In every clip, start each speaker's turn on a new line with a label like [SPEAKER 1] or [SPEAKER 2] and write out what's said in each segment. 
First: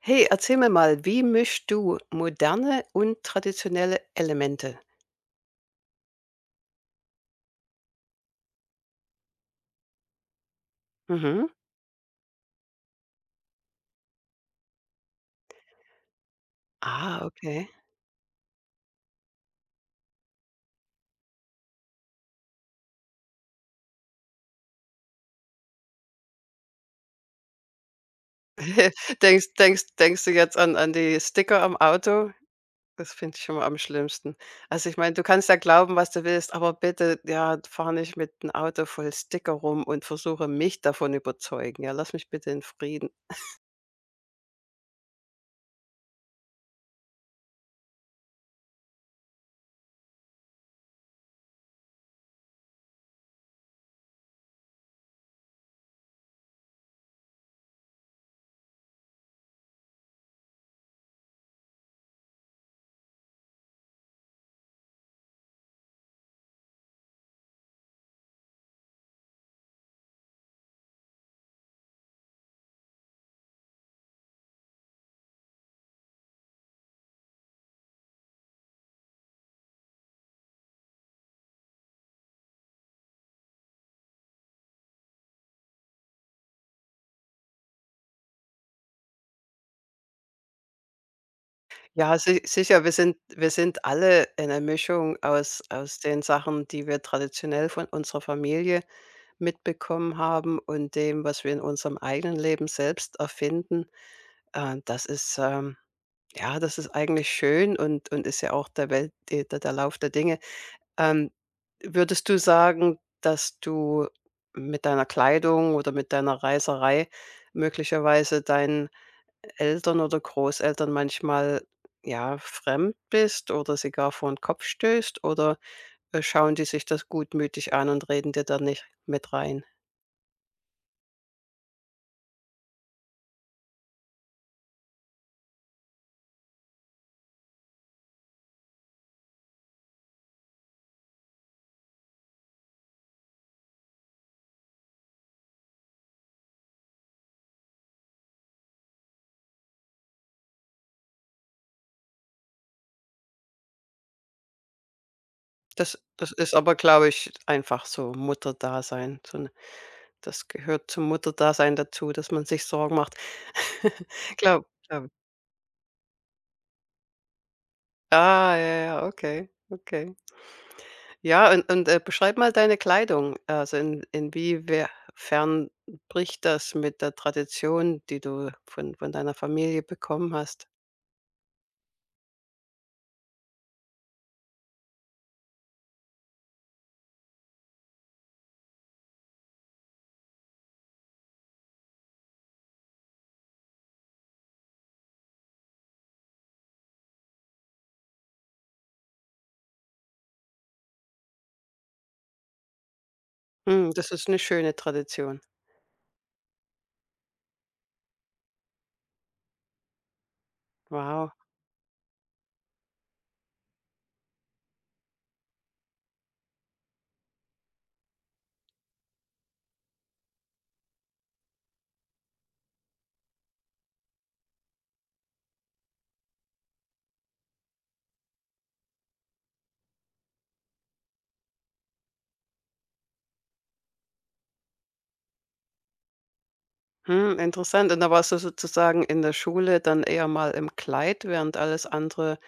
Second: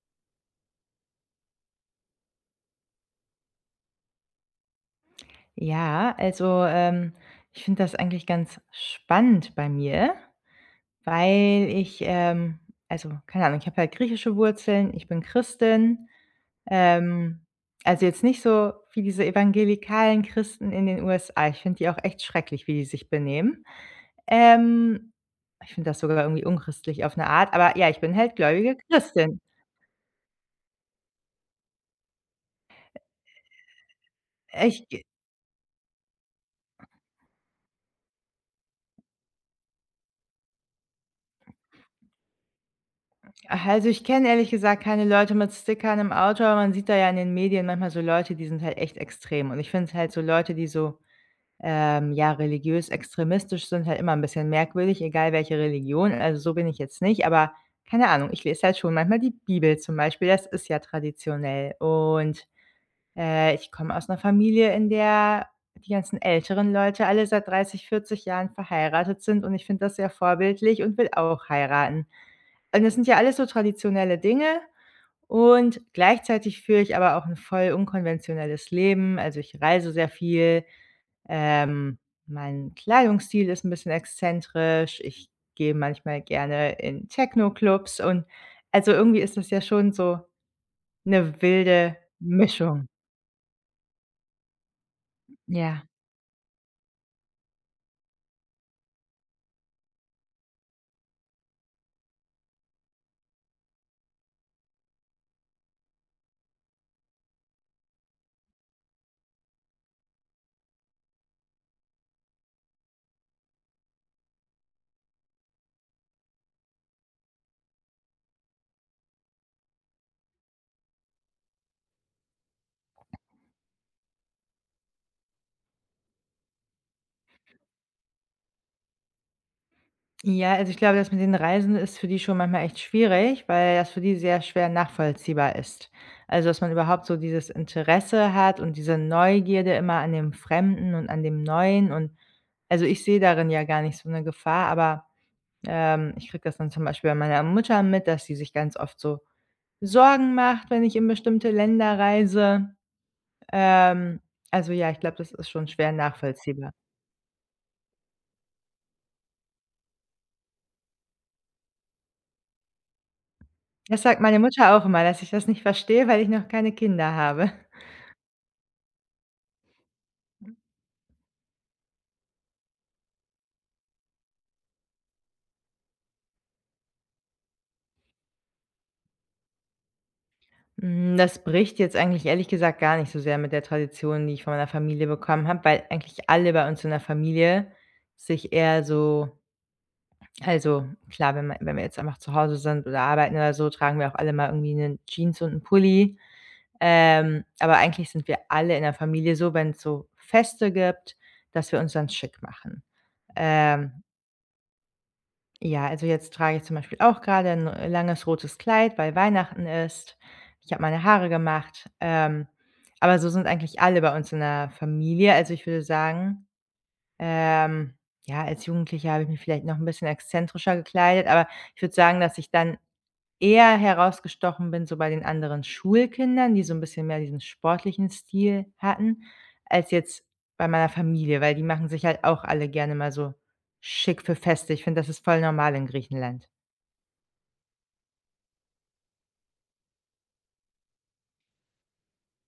[SPEAKER 1] Hey, erzähl mir mal, wie mischst du moderne und traditionelle Elemente?
[SPEAKER 2] Ja, also, ich finde das eigentlich ganz spannend bei mir,
[SPEAKER 1] Mhm.
[SPEAKER 2] weil ich, also, keine Ahnung, ich habe halt griechische Wurzeln, ich bin Christin,
[SPEAKER 1] Ah,
[SPEAKER 2] ähm,
[SPEAKER 1] okay.
[SPEAKER 2] also, jetzt nicht so wie diese evangelikalen Christen in den USA. Ich finde die auch echt schrecklich, wie die sich benehmen. Ähm, Ich finde das sogar irgendwie unchristlich auf eine Art, aber ja, ich bin halt gläubige Christin.
[SPEAKER 1] Denkst du jetzt an die Sticker am Auto? Das finde ich schon mal am schlimmsten.
[SPEAKER 2] Ich
[SPEAKER 1] Also, ich meine, du kannst ja glauben, was du willst, aber bitte, ja, fahr nicht mit 'n Auto voll Sticker rum und versuche mich davon überzeugen. Ja, lass mich bitte in Frieden.
[SPEAKER 2] Also, ich kenne ehrlich gesagt keine Leute mit Stickern im Auto, aber man sieht da ja in den Medien manchmal so Leute, die sind halt echt extrem. Und ich finde halt so Leute, die so, ja, religiös extremistisch sind, halt immer ein bisschen merkwürdig, egal welche Religion. Also, so bin ich jetzt nicht, aber keine Ahnung, ich lese halt schon manchmal die Bibel zum Beispiel, das ist ja traditionell. Und, ich komme aus einer Familie, in der die ganzen älteren Leute alle seit 30, 40 Jahren verheiratet sind, und ich finde das sehr vorbildlich und will auch heiraten. Und das sind ja alles so traditionelle Dinge und gleichzeitig führe ich aber auch 'n voll unkonventionelles Leben. Also, ich reise sehr viel, ähm, mein Kleidungsstil ist 'n bisschen exzentrisch, ich gehe manchmal gerne in Techno-Clubs und also, irgendwie ist das ja schon so 'ne wilde
[SPEAKER 1] Ja, si sicher,
[SPEAKER 2] Mischung.
[SPEAKER 1] wir sind alle eine Mischung aus
[SPEAKER 2] Ja.
[SPEAKER 1] aus den Sachen, die wir traditionell von unserer Familie mitbekommen haben und dem, was wir in unserem eigenen Leben selbst erfinden. Das ist, ja, das ist eigentlich schön, und ist ja auch der Welt de der der Lauf der Dinge. Ähm, Würdest du sagen, dass du mit deiner Kleidung oder mit deiner Reiserei möglicherweise deinen Eltern oder Großeltern manchmal, ja, fremd bist oder sie gar vor den Kopf stößt? Oder schauen die sich das gutmütig an und reden dir dann nicht mit rein?
[SPEAKER 2] Ja, also ich glaube, das mit den Reisen ist für die schon manchmal echt schwierig, weil das für die sehr schwer nachvollziehbar ist. Also, dass man überhaupt so dieses Interesse hat und diese Neugierde immer an dem Fremden und an dem Neuen und also ich sehe darin ja gar nicht so eine Gefahr, aber, ich kriege das dann zum Beispiel bei meiner Mutter mit, dass sie sich ganz oft so Sorgen macht, wenn ich in bestimmte Länder reise. Ähm, also ja, ich glaube, das ist schon schwer
[SPEAKER 1] Das ist
[SPEAKER 2] nachvollziehbar.
[SPEAKER 1] aber, glaube ich, einfach so Mutterdasein. So 'n Das gehört zum Mutterdasein dazu, dass man sich Sorgen macht.
[SPEAKER 2] Das sagt meine
[SPEAKER 1] Glaub.
[SPEAKER 2] Mutter auch immer,
[SPEAKER 1] Glaube
[SPEAKER 2] dass ich das nicht verstehe, weil ich noch keine Kinder habe.
[SPEAKER 1] Ah, ja, ja, okay, okay. Ja, und, beschreib mal deine Kleidung. Also, in inwiefern bricht das mit der Tradition, die du von deiner Familie bekommen hast?
[SPEAKER 2] Hm, das bricht jetzt eigentlich ehrlich gesagt gar nicht so sehr mit der Tradition, die ich von meiner Familie bekommen habe, weil eigentlich alle bei uns in der Familie sich eher so also klar, wenn wir jetzt einfach zu Hause sind oder arbeiten oder so, tragen wir auch alle mal irgendwie 'nen Jeans und 'n Pulli. Aber eigentlich sind wir alle in der Familie so, wenn es so Feste gibt, dass wir uns dann schick machen.
[SPEAKER 1] Hm,
[SPEAKER 2] Ähm,
[SPEAKER 1] das ist eine schöne Tradition.
[SPEAKER 2] ja, also jetzt trage ich zum Beispiel auch grade 'n langes rotes Kleid, weil Weihnachten ist. Ich habe meine Haare
[SPEAKER 1] Wow.
[SPEAKER 2] gemacht, aber so sind eigentlich alle bei uns in der Familie. Also, ich würde sagen, ähm, ja, als Jugendliche habe ich mich vielleicht noch ein bisschen exzentrischer gekleidet, aber ich würde sagen, dass ich dann eher herausgestochen bin, so bei den anderen Schulkindern, die so 'n bisschen mehr diesen sportlichen Stil hatten, als jetzt bei meiner Familie, weil die machen sich halt auch alle gerne mal so schick für Feste. Ich finde, das ist voll normal in Griechenland.
[SPEAKER 1] Hm, interessant. Und da warst du sozusagen in der Schule dann eher mal im Kleid, während alles andere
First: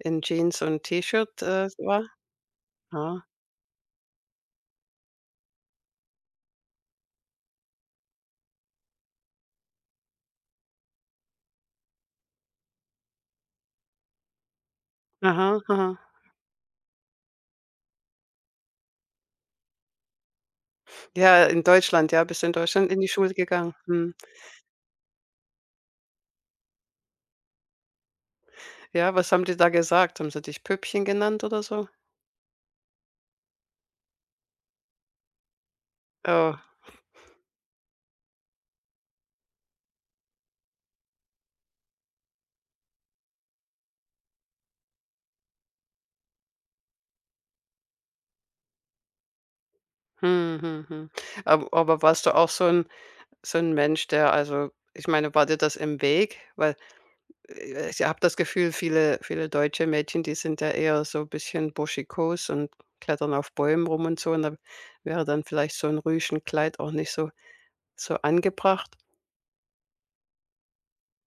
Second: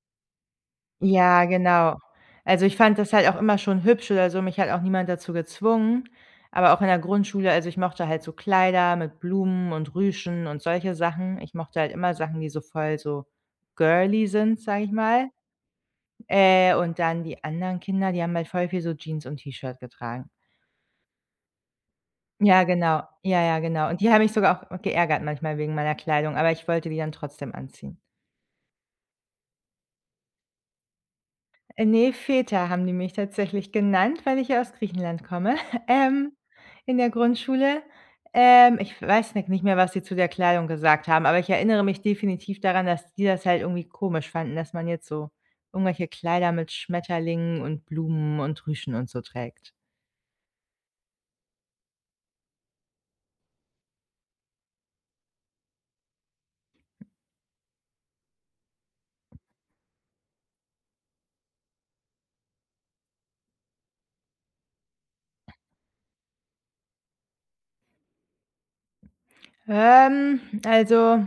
[SPEAKER 1] in Jeans und T-Shirt,
[SPEAKER 2] Ja, genau.
[SPEAKER 1] war?
[SPEAKER 2] Also, ich fand das
[SPEAKER 1] Ja.
[SPEAKER 2] halt auch immer schon hübsch oder so. Mich hat auch niemand dazu gezwungen, aber auch in der Grundschule also, ich mochte halt so Kleider mit Blumen und Rüschen und solche Sachen. Ich mochte halt immer Sachen, die so voll so girly sind, sage ich mal.
[SPEAKER 1] Aha, aha.
[SPEAKER 2] Und dann die anderen Kinder, die haben halt voll viel so Jeans und T-Shirt getragen.
[SPEAKER 1] Ja, in Deutschland, ja, bist du in
[SPEAKER 2] Ja,
[SPEAKER 1] Deutschland in
[SPEAKER 2] genau.
[SPEAKER 1] die Schule
[SPEAKER 2] Ja, ja,
[SPEAKER 1] gegangen?
[SPEAKER 2] genau. Und die
[SPEAKER 1] Mhm.
[SPEAKER 2] haben mich sogar auch geärgert manchmal wegen meiner Kleidung, aber ich wollte die dann trotzdem anziehen.
[SPEAKER 1] Ja, was haben die da gesagt? Haben sie dich Püppchen genannt oder so?
[SPEAKER 2] Ne, Feta haben die mich tatsächlich genannt, weil ich ja aus Griechenland komme, ähm,
[SPEAKER 1] Oh.
[SPEAKER 2] in der Grundschule. Ich weiß ni nicht mehr, was sie zu der Kleidung gesagt haben, aber ich erinnere mich definitiv daran, dass die das halt irgendwie komisch fanden, dass man jetzt so irgendwelche Kleider mit Schmetterlingen und Blumen und Rüschen und so trägt.
[SPEAKER 1] Mhm, mhm, mhm. Ab aber warst du auch so ein so 'n Mensch, der also ich meine, war dir das im Weg? Weil, ich habe das Gefühl, viele deutsche Mädchen, die sind ja eher so ein bisschen burschikos und klettern auf Bäumen rum und so und da wäre dann vielleicht so ein Rüschenkleid auch nicht so angebracht.
[SPEAKER 2] Ähm, also,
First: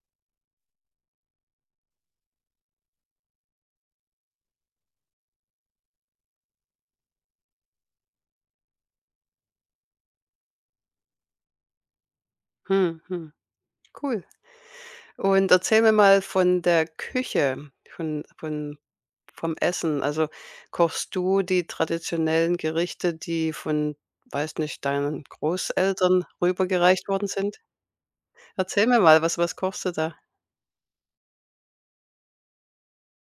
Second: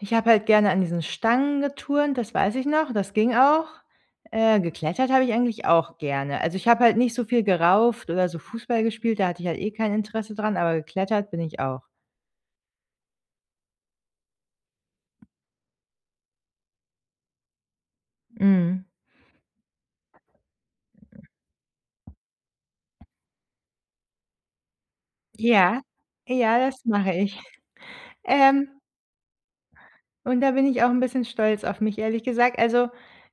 [SPEAKER 2] ich habe halt gerne an diesen Stangen geturnt, das weiß ich noch, das ging auch. Geklettert habe ich eigentlich auch gerne. Also, ich habe halt nicht so viel gerauft oder so Fußball gespielt, da hatte ich halt eh kein Interesse dran, aber geklettert bin ich auch.
[SPEAKER 1] Mhm, mhm, cool. Und erzähl mir mal von der Küche, von
[SPEAKER 2] Mhm.
[SPEAKER 1] Vom Essen. Also, kochst du die traditionellen Gerichte, die von, weiß nicht, deinen
[SPEAKER 2] Ja,
[SPEAKER 1] Großeltern
[SPEAKER 2] ja, das
[SPEAKER 1] rübergereicht
[SPEAKER 2] mache
[SPEAKER 1] worden
[SPEAKER 2] ich.
[SPEAKER 1] sind?
[SPEAKER 2] Ähm
[SPEAKER 1] Erzähl mir mal, was kochst du da?
[SPEAKER 2] Und da bin ich auch 'n bisschen stolz auf mich, ehrlich gesagt. Also,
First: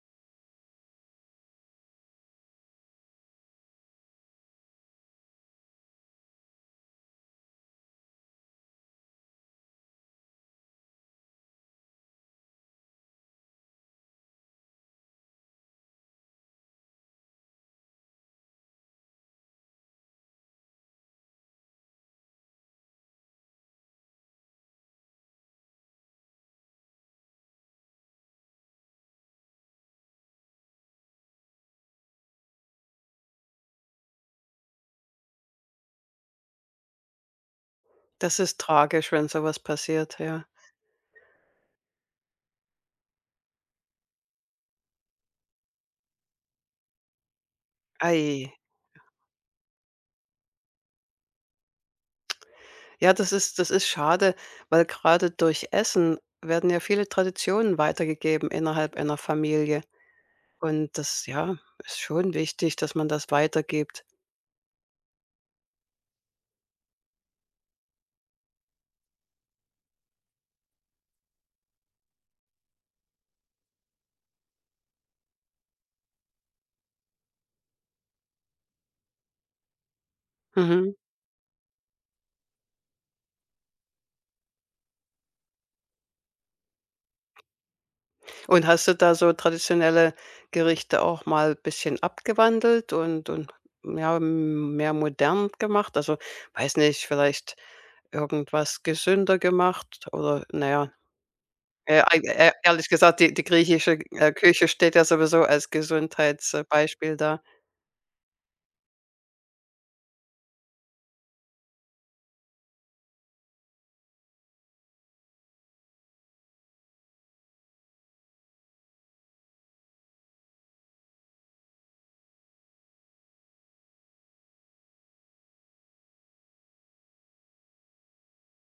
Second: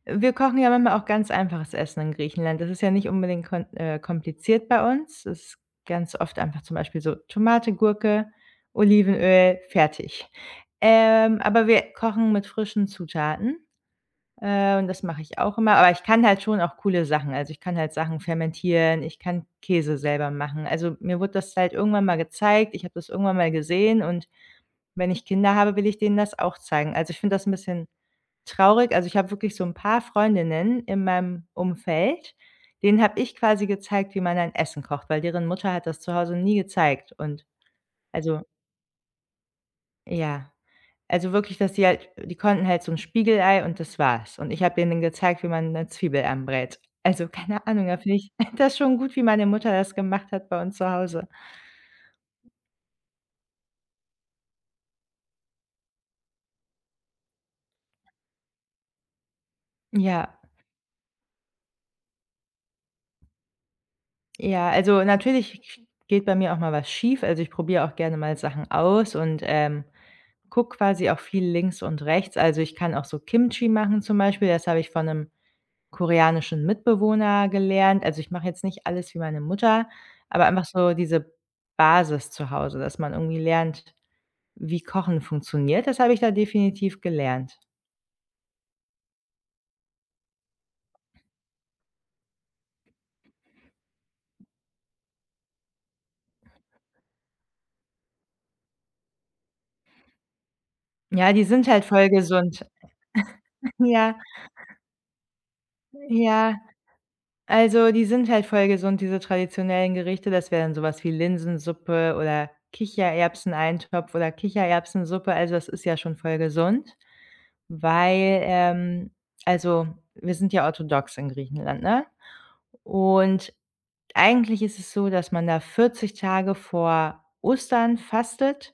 [SPEAKER 2] wir kochen ja manchmal auch ganz einfaches Essen in Griechenland. Das ist ja nicht unbedingt kon kompliziert bei uns. Es ist ganz oft einfach zum Beispiel so Tomate, Gurke, Olivenöl, fertig. Aber wir kochen mit frischen Zutaten, und das mache ich auch immer. Aber ich kann halt schon auch coole Sachen. Also, ich kann halt Sachen fermentieren, ich kann Käse selber machen. Also, mir wurde das halt irgendwann mal gezeigt, ich habe das irgendwann mal gesehen, und wenn ich Kinder habe, will ich denen das auch zeigen. Also, ich finde das 'n bisschen traurig. Also, ich habe wirklich so 'n paar Freundinnen in meinem Umfeld, denen habe ich quasi gezeigt, wie man ein Essen kocht, weil deren Mutter hat das zu Hause nie gezeigt und
[SPEAKER 1] Das
[SPEAKER 2] also
[SPEAKER 1] ist tragisch, wenn so was passiert, ja.
[SPEAKER 2] ja. Also, wirklich, dass die konnten halt so 'n Spiegelei und das war's. Und ich habe denen gezeigt, wie man 'ne Zwiebel anbrät. Also, keine Ahnung, da finde ich
[SPEAKER 1] Ei.
[SPEAKER 2] das schon gut, wie meine Mutter das gemacht hat bei uns zu Hause.
[SPEAKER 1] Ja, das ist schade, weil gerade durch Essen werden ja viele Traditionen weitergegeben innerhalb einer Familie.
[SPEAKER 2] Ja.
[SPEAKER 1] Und das, ja, ist schon wichtig, dass man das weitergibt.
[SPEAKER 2] Ja, also natürlich geht bei mir auch mal was schief. Also ich probiere auch gerne mal Sachen aus und gucke quasi auch viel links und rechts. Also ich kann auch so Kimchi machen zum Beispiel. Das habe ich von einem koreanischen Mitbewohner gelernt. Also ich mache jetzt nicht alles wie meine Mutter, aber einfach so
[SPEAKER 1] Mhm.
[SPEAKER 2] diese Basis zu Hause, dass man irgendwie lernt, wie Kochen funktioniert. Das habe ich da definitiv gelernt.
[SPEAKER 1] Und hast du da so traditionelle Gerichte auch mal ein bisschen abgewandelt und ja, mehr modern gemacht? Also, weiß nicht, vielleicht irgendwas gesünder gemacht oder na ja,
[SPEAKER 2] Ja, die sind halt voll
[SPEAKER 1] ei e
[SPEAKER 2] gesund.
[SPEAKER 1] ehrlich gesagt, die griechische,
[SPEAKER 2] Ja,
[SPEAKER 1] Küche steht ja sowieso als
[SPEAKER 2] ja.
[SPEAKER 1] Gesundheitsbeispiel da.
[SPEAKER 2] Also, die sind halt voll gesund, diese traditionellen Gerichte. Das wäre dann sowas wie Linsensuppe oder Kichererbseneintopf oder Kichererbsensuppe. Also, das ist ja schon voll gesund, weil, also, wir sind ja orthodox in Griechenland, ne? Und eigentlich ist es so, dass man da 40 Tage vor Ostern fastet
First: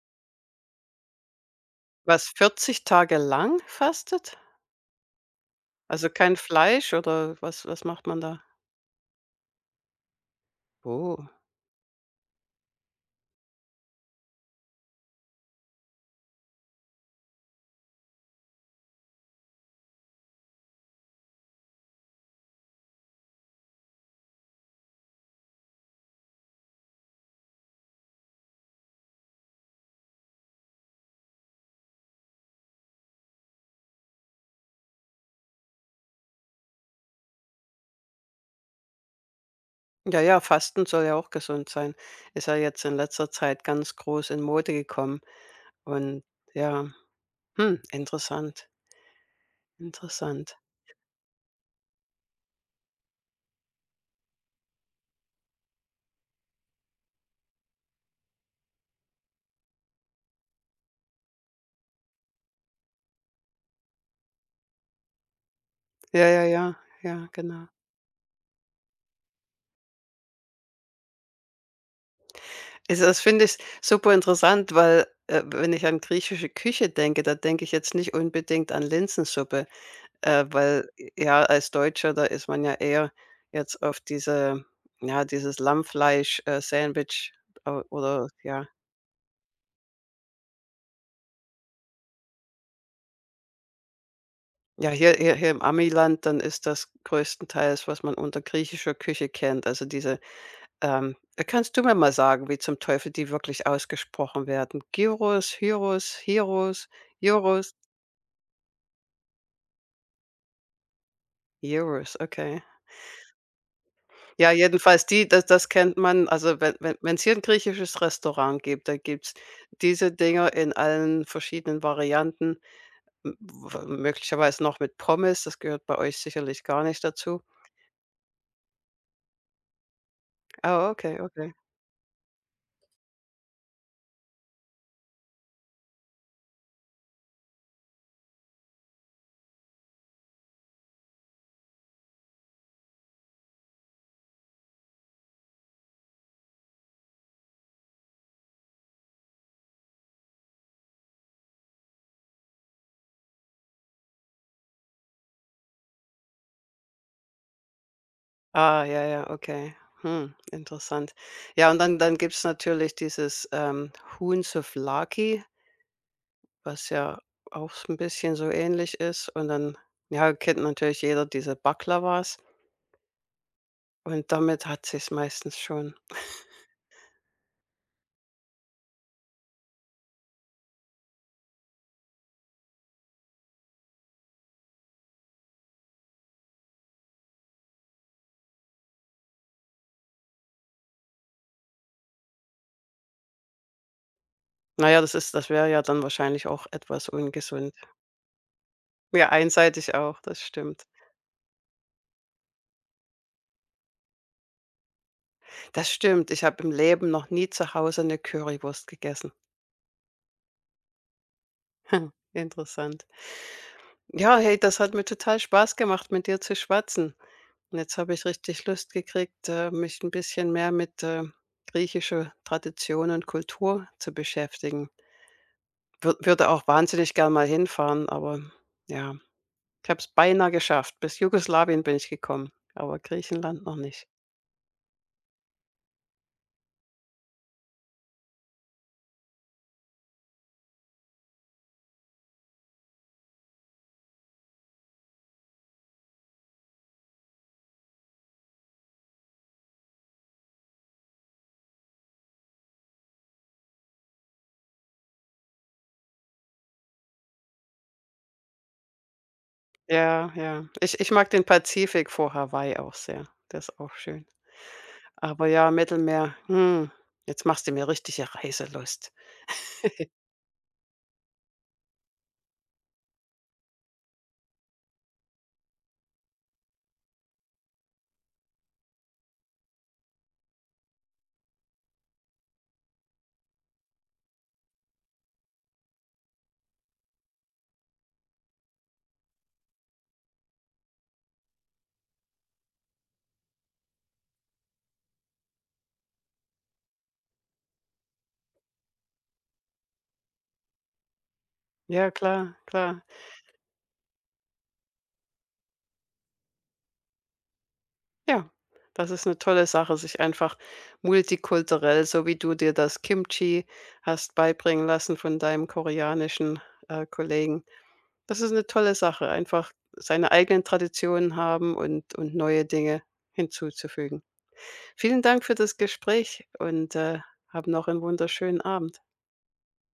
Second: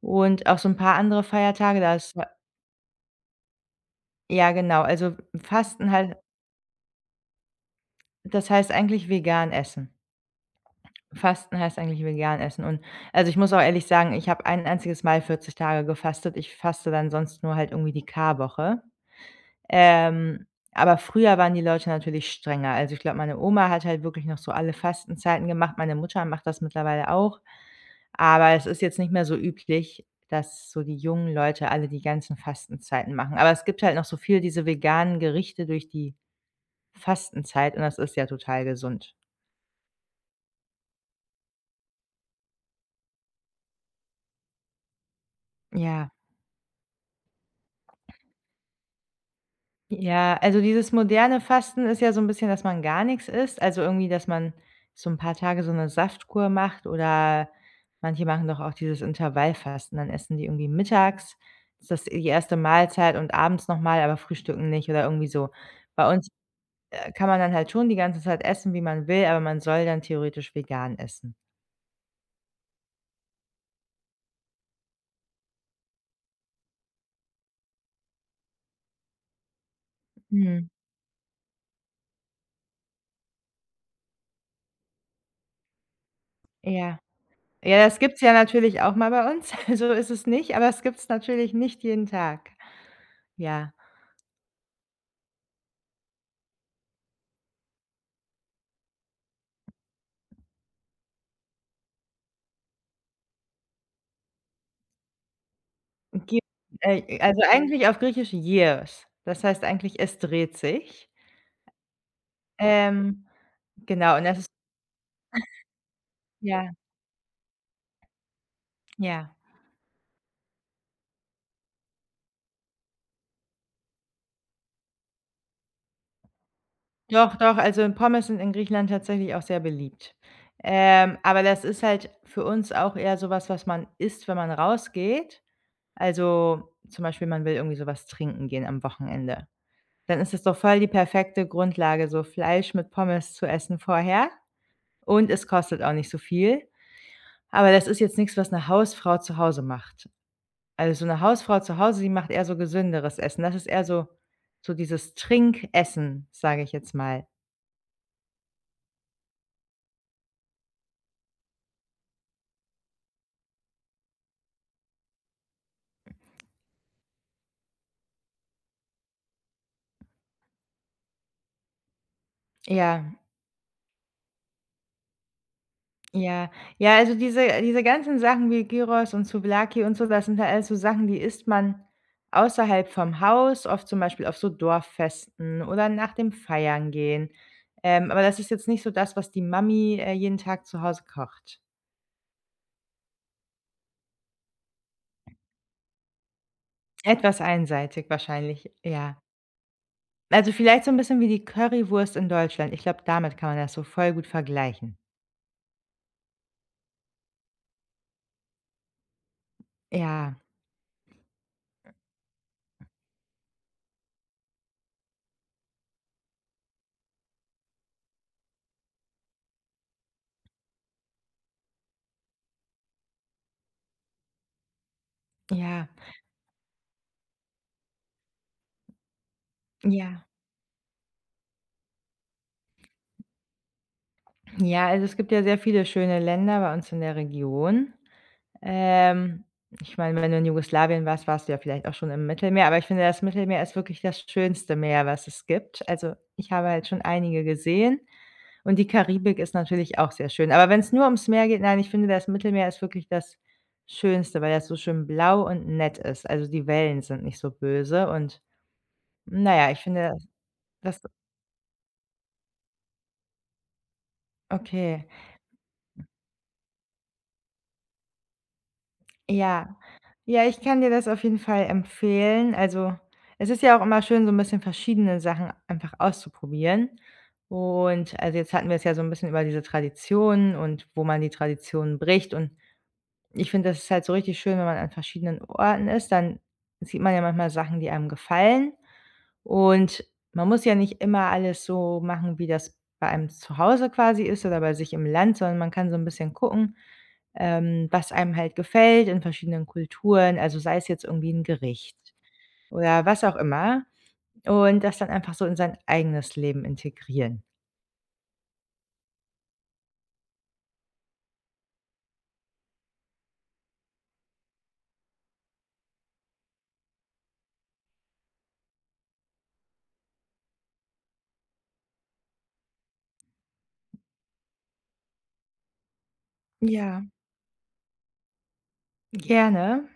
[SPEAKER 2] und auch so 'n paar andere Feiertage, da ist
[SPEAKER 1] Was, 40 Tage lang fastet?
[SPEAKER 2] ja, genau, also Fasten
[SPEAKER 1] Also,
[SPEAKER 2] halt,
[SPEAKER 1] kein Fleisch oder was macht man da?
[SPEAKER 2] das heißt eigentlich vegan essen.
[SPEAKER 1] Oh.
[SPEAKER 2] Fasten heißt eigentlich vegan essen, und also, ich muss auch ehrlich sagen, ich habe ein einziges Mal 40 Tage gefastet. Ich faste dann sonst nur halt irgendwie die Karwoche. Ähm, aber früher waren die Leute natürlich strenger. Also, ich glaube, meine Oma hat halt wirklich noch so alle Fastenzeiten gemacht. Meine Mutter macht das mittlerweile auch, aber es ist jetzt nicht mehr so üblich, dass so die jungen Leute alle die ganzen Fastenzeiten machen. Aber es gibt halt noch so viel diese veganen Gerichte durch die Fastenzeit, und das ist ja total gesund.
[SPEAKER 1] Ja, ja, Fasten soll ja auch gesund sein. Ist ja jetzt in letzter Zeit ganz groß in Mode gekommen.
[SPEAKER 2] Ja.
[SPEAKER 1] Und ja, hm, interessant,
[SPEAKER 2] Ja,
[SPEAKER 1] interessant.
[SPEAKER 2] also dieses moderne Fasten ist ja so 'n bisschen, dass man gar nix isst, also irgendwie, dass man so 'n paar Tage so 'ne Saftkur macht, oder manche machen doch auch dieses Intervallfasten, dann essen die irgendwie mittags ist das die erste Mahlzeit und abends noch mal, aber frühstücken nicht oder irgendwie so. Bei
[SPEAKER 1] Ja,
[SPEAKER 2] uns,
[SPEAKER 1] ja, ja, ja,
[SPEAKER 2] kann man dann
[SPEAKER 1] genau.
[SPEAKER 2] halt schon die ganze Zeit essen, wie man will, aber man soll dann theoretisch vegan essen.
[SPEAKER 1] Also, das finde ich super interessant, weil, wenn ich an griechische Küche denke, da denke ich jetzt nicht unbedingt an Linsensuppe,
[SPEAKER 2] Mhm,
[SPEAKER 1] weil, ja, als Deutscher, da ist man ja eher jetzt auf diese ja, dieses Lammfleisch,
[SPEAKER 2] ja.
[SPEAKER 1] Sandwich
[SPEAKER 2] Ja, das gibt's
[SPEAKER 1] oder
[SPEAKER 2] ja
[SPEAKER 1] ja.
[SPEAKER 2] natürlich auch mal bei uns, so ist es nicht, aber das gibt's natürlich nicht jeden Tag. Ja.
[SPEAKER 1] Ja, hier im Amiland, dann ist das größtenteils, was man unter griechischer Küche kennt, also diese kannst du mir mal sagen, wie zum Teufel die wirklich ausgesprochen werden? Gyros, Hyros,
[SPEAKER 2] Gi
[SPEAKER 1] Heros,
[SPEAKER 2] Also
[SPEAKER 1] Euros,
[SPEAKER 2] eigentlich auf Griechisch Years. Das heißt eigentlich: „Es dreht sich.“
[SPEAKER 1] Euros, okay.
[SPEAKER 2] Ähm, genau, und das ist
[SPEAKER 1] Ja, jedenfalls die, das kennt man, also wenn
[SPEAKER 2] ja,
[SPEAKER 1] wenn's hier ein griechisches Restaurant gibt, da gibt's
[SPEAKER 2] ja.
[SPEAKER 1] diese Dinger in allen verschiedenen Varianten, m w möglicherweise noch mit Pommes, das gehört bei euch sicherlich gar nicht
[SPEAKER 2] Doch,
[SPEAKER 1] dazu.
[SPEAKER 2] doch, also Pommes sind in Griechenland tatsächlich auch sehr beliebt.
[SPEAKER 1] Ah, okay,
[SPEAKER 2] Aber
[SPEAKER 1] okay.
[SPEAKER 2] das ist halt für uns auch eher so was, was man isst, wenn man rausgeht. Also, zum Beispiel, man will irgendwie so was trinken gehen am Wochenende. Dann ist es doch voll die perfekte Grundlage, so Fleisch mit Pommes zu essen vorher, und es kostet auch nicht so viel. Aber das ist jetzt nichts, was 'ne Hausfrau zu Hause macht. Also, so 'ne Hausfrau zu Hause, die macht eher so gesünderes Essen. Das ist eher so so dieses Trinkessen, sage ich jetzt mal.
[SPEAKER 1] Ah, ja, ja, okay. Hm, interessant. Ja, und dann gibt's natürlich dieses, Huhn Souvlaki, was ja auch so 'n bisschen so ähnlich ist. Und dann, ja, kennt natürlich jeder diese Baklawas
[SPEAKER 2] Ja,
[SPEAKER 1] und damit hat sie es meistens schon.
[SPEAKER 2] ja. Ja, also diese ganzen Sachen wie Gyros und Souvlaki und so, das sind halt alles so Sachen, die isst man außerhalb vom Haus, oft zum Beispiel auf so Dorffesten oder nach dem Feiern gehen. Aber das ist jetzt nicht so das, was die Mami, jeden Tag zu Hause kocht.
[SPEAKER 1] Na ja, das wäre ja dann wahrscheinlich auch etwas
[SPEAKER 2] Etwas
[SPEAKER 1] ungesund.
[SPEAKER 2] einseitig wahrscheinlich, ja.
[SPEAKER 1] Ja, einseitig auch, das
[SPEAKER 2] Also,
[SPEAKER 1] stimmt.
[SPEAKER 2] vielleicht so 'n bisschen wie die Currywurst in Deutschland. Ich glaube, damit kann man das so voll gut vergleichen.
[SPEAKER 1] Das stimmt, ich habe im Leben noch nie zu Hause eine Currywurst gegessen.
[SPEAKER 2] Ja,
[SPEAKER 1] Interessant. Ja, hey, das hat mir total Spaß gemacht, mit dir zu schwatzen. Und jetzt habe ich richtig Lust gekriegt, mich ein bisschen mehr mit, griechischer Tradition und Kultur zu beschäftigen.
[SPEAKER 2] ja,
[SPEAKER 1] Würde auch wahnsinnig gern mal hinfahren, aber ja, ich habe es
[SPEAKER 2] ja.
[SPEAKER 1] beinahe geschafft. Bis Jugoslawien bin ich gekommen, aber Griechenland noch nicht.
[SPEAKER 2] Ja, also, es gibt ja sehr viele schöne Länder bei uns in der Region. Ähm, Ich meine, wenn du in Jugoslawien warst, warst du ja vielleicht auch schon im Mittelmeer, aber ich finde, das Mittelmeer ist wirklich das schönste Meer, was es gibt. Also, ich habe halt schon einige gesehen, und die Karibik ist natürlich auch sehr schön. Aber wenn's nur ums Meer geht, nein, ich finde, das Mittelmeer ist wirklich das Schönste, weil das so schön blau und nett ist. Also, die Wellen sind nicht so böse und na ja, ich finde
[SPEAKER 1] Ja, ja. Ich
[SPEAKER 2] das
[SPEAKER 1] ich mag den Pazifik vor Hawaii auch sehr. Das ist auch schön.
[SPEAKER 2] okay.
[SPEAKER 1] Aber ja, Mittelmeer, hm, jetzt machst du mir richtige Reiselust.
[SPEAKER 2] Ja. Ja, ich kann dir das auf jeden Fall empfehlen. Also, es ist ja auch immer schön, so 'n bisschen verschiedene Sachen einfach auszuprobieren. Und also, jetzt hatten wir es ja so 'n bisschen über diese Traditionen und wo man die Traditionen bricht, und ich finde, das ist halt so richtig schön, wenn man an verschiedenen Orten ist, dann sieht man ja manchmal Sachen, die einem gefallen. Und man muss ja nicht immer alles so machen, wie das bei einem zu Hause quasi ist oder bei sich im Land, sondern man kann so ein bisschen gucken, was einem halt gefällt in verschiedenen Kulturen, also sei es jetzt irgendwie ein Gericht
[SPEAKER 1] Ja, klar, klar.
[SPEAKER 2] oder was auch immer, und das dann einfach so in sein eigenes Leben integrieren.
[SPEAKER 1] Ja, das ist eine tolle Sache, sich einfach multikulturell, so wie du dir das Kimchi hast beibringen lassen von deinem koreanischen, Kollegen. Das ist 'ne tolle Sache, einfach seine eigenen Traditionen haben und neue Dinge hinzuzufügen. Vielen Dank für das Gespräch und,
[SPEAKER 2] Ja.
[SPEAKER 1] hab noch 'n wunderschönen Abend.
[SPEAKER 2] Gerne.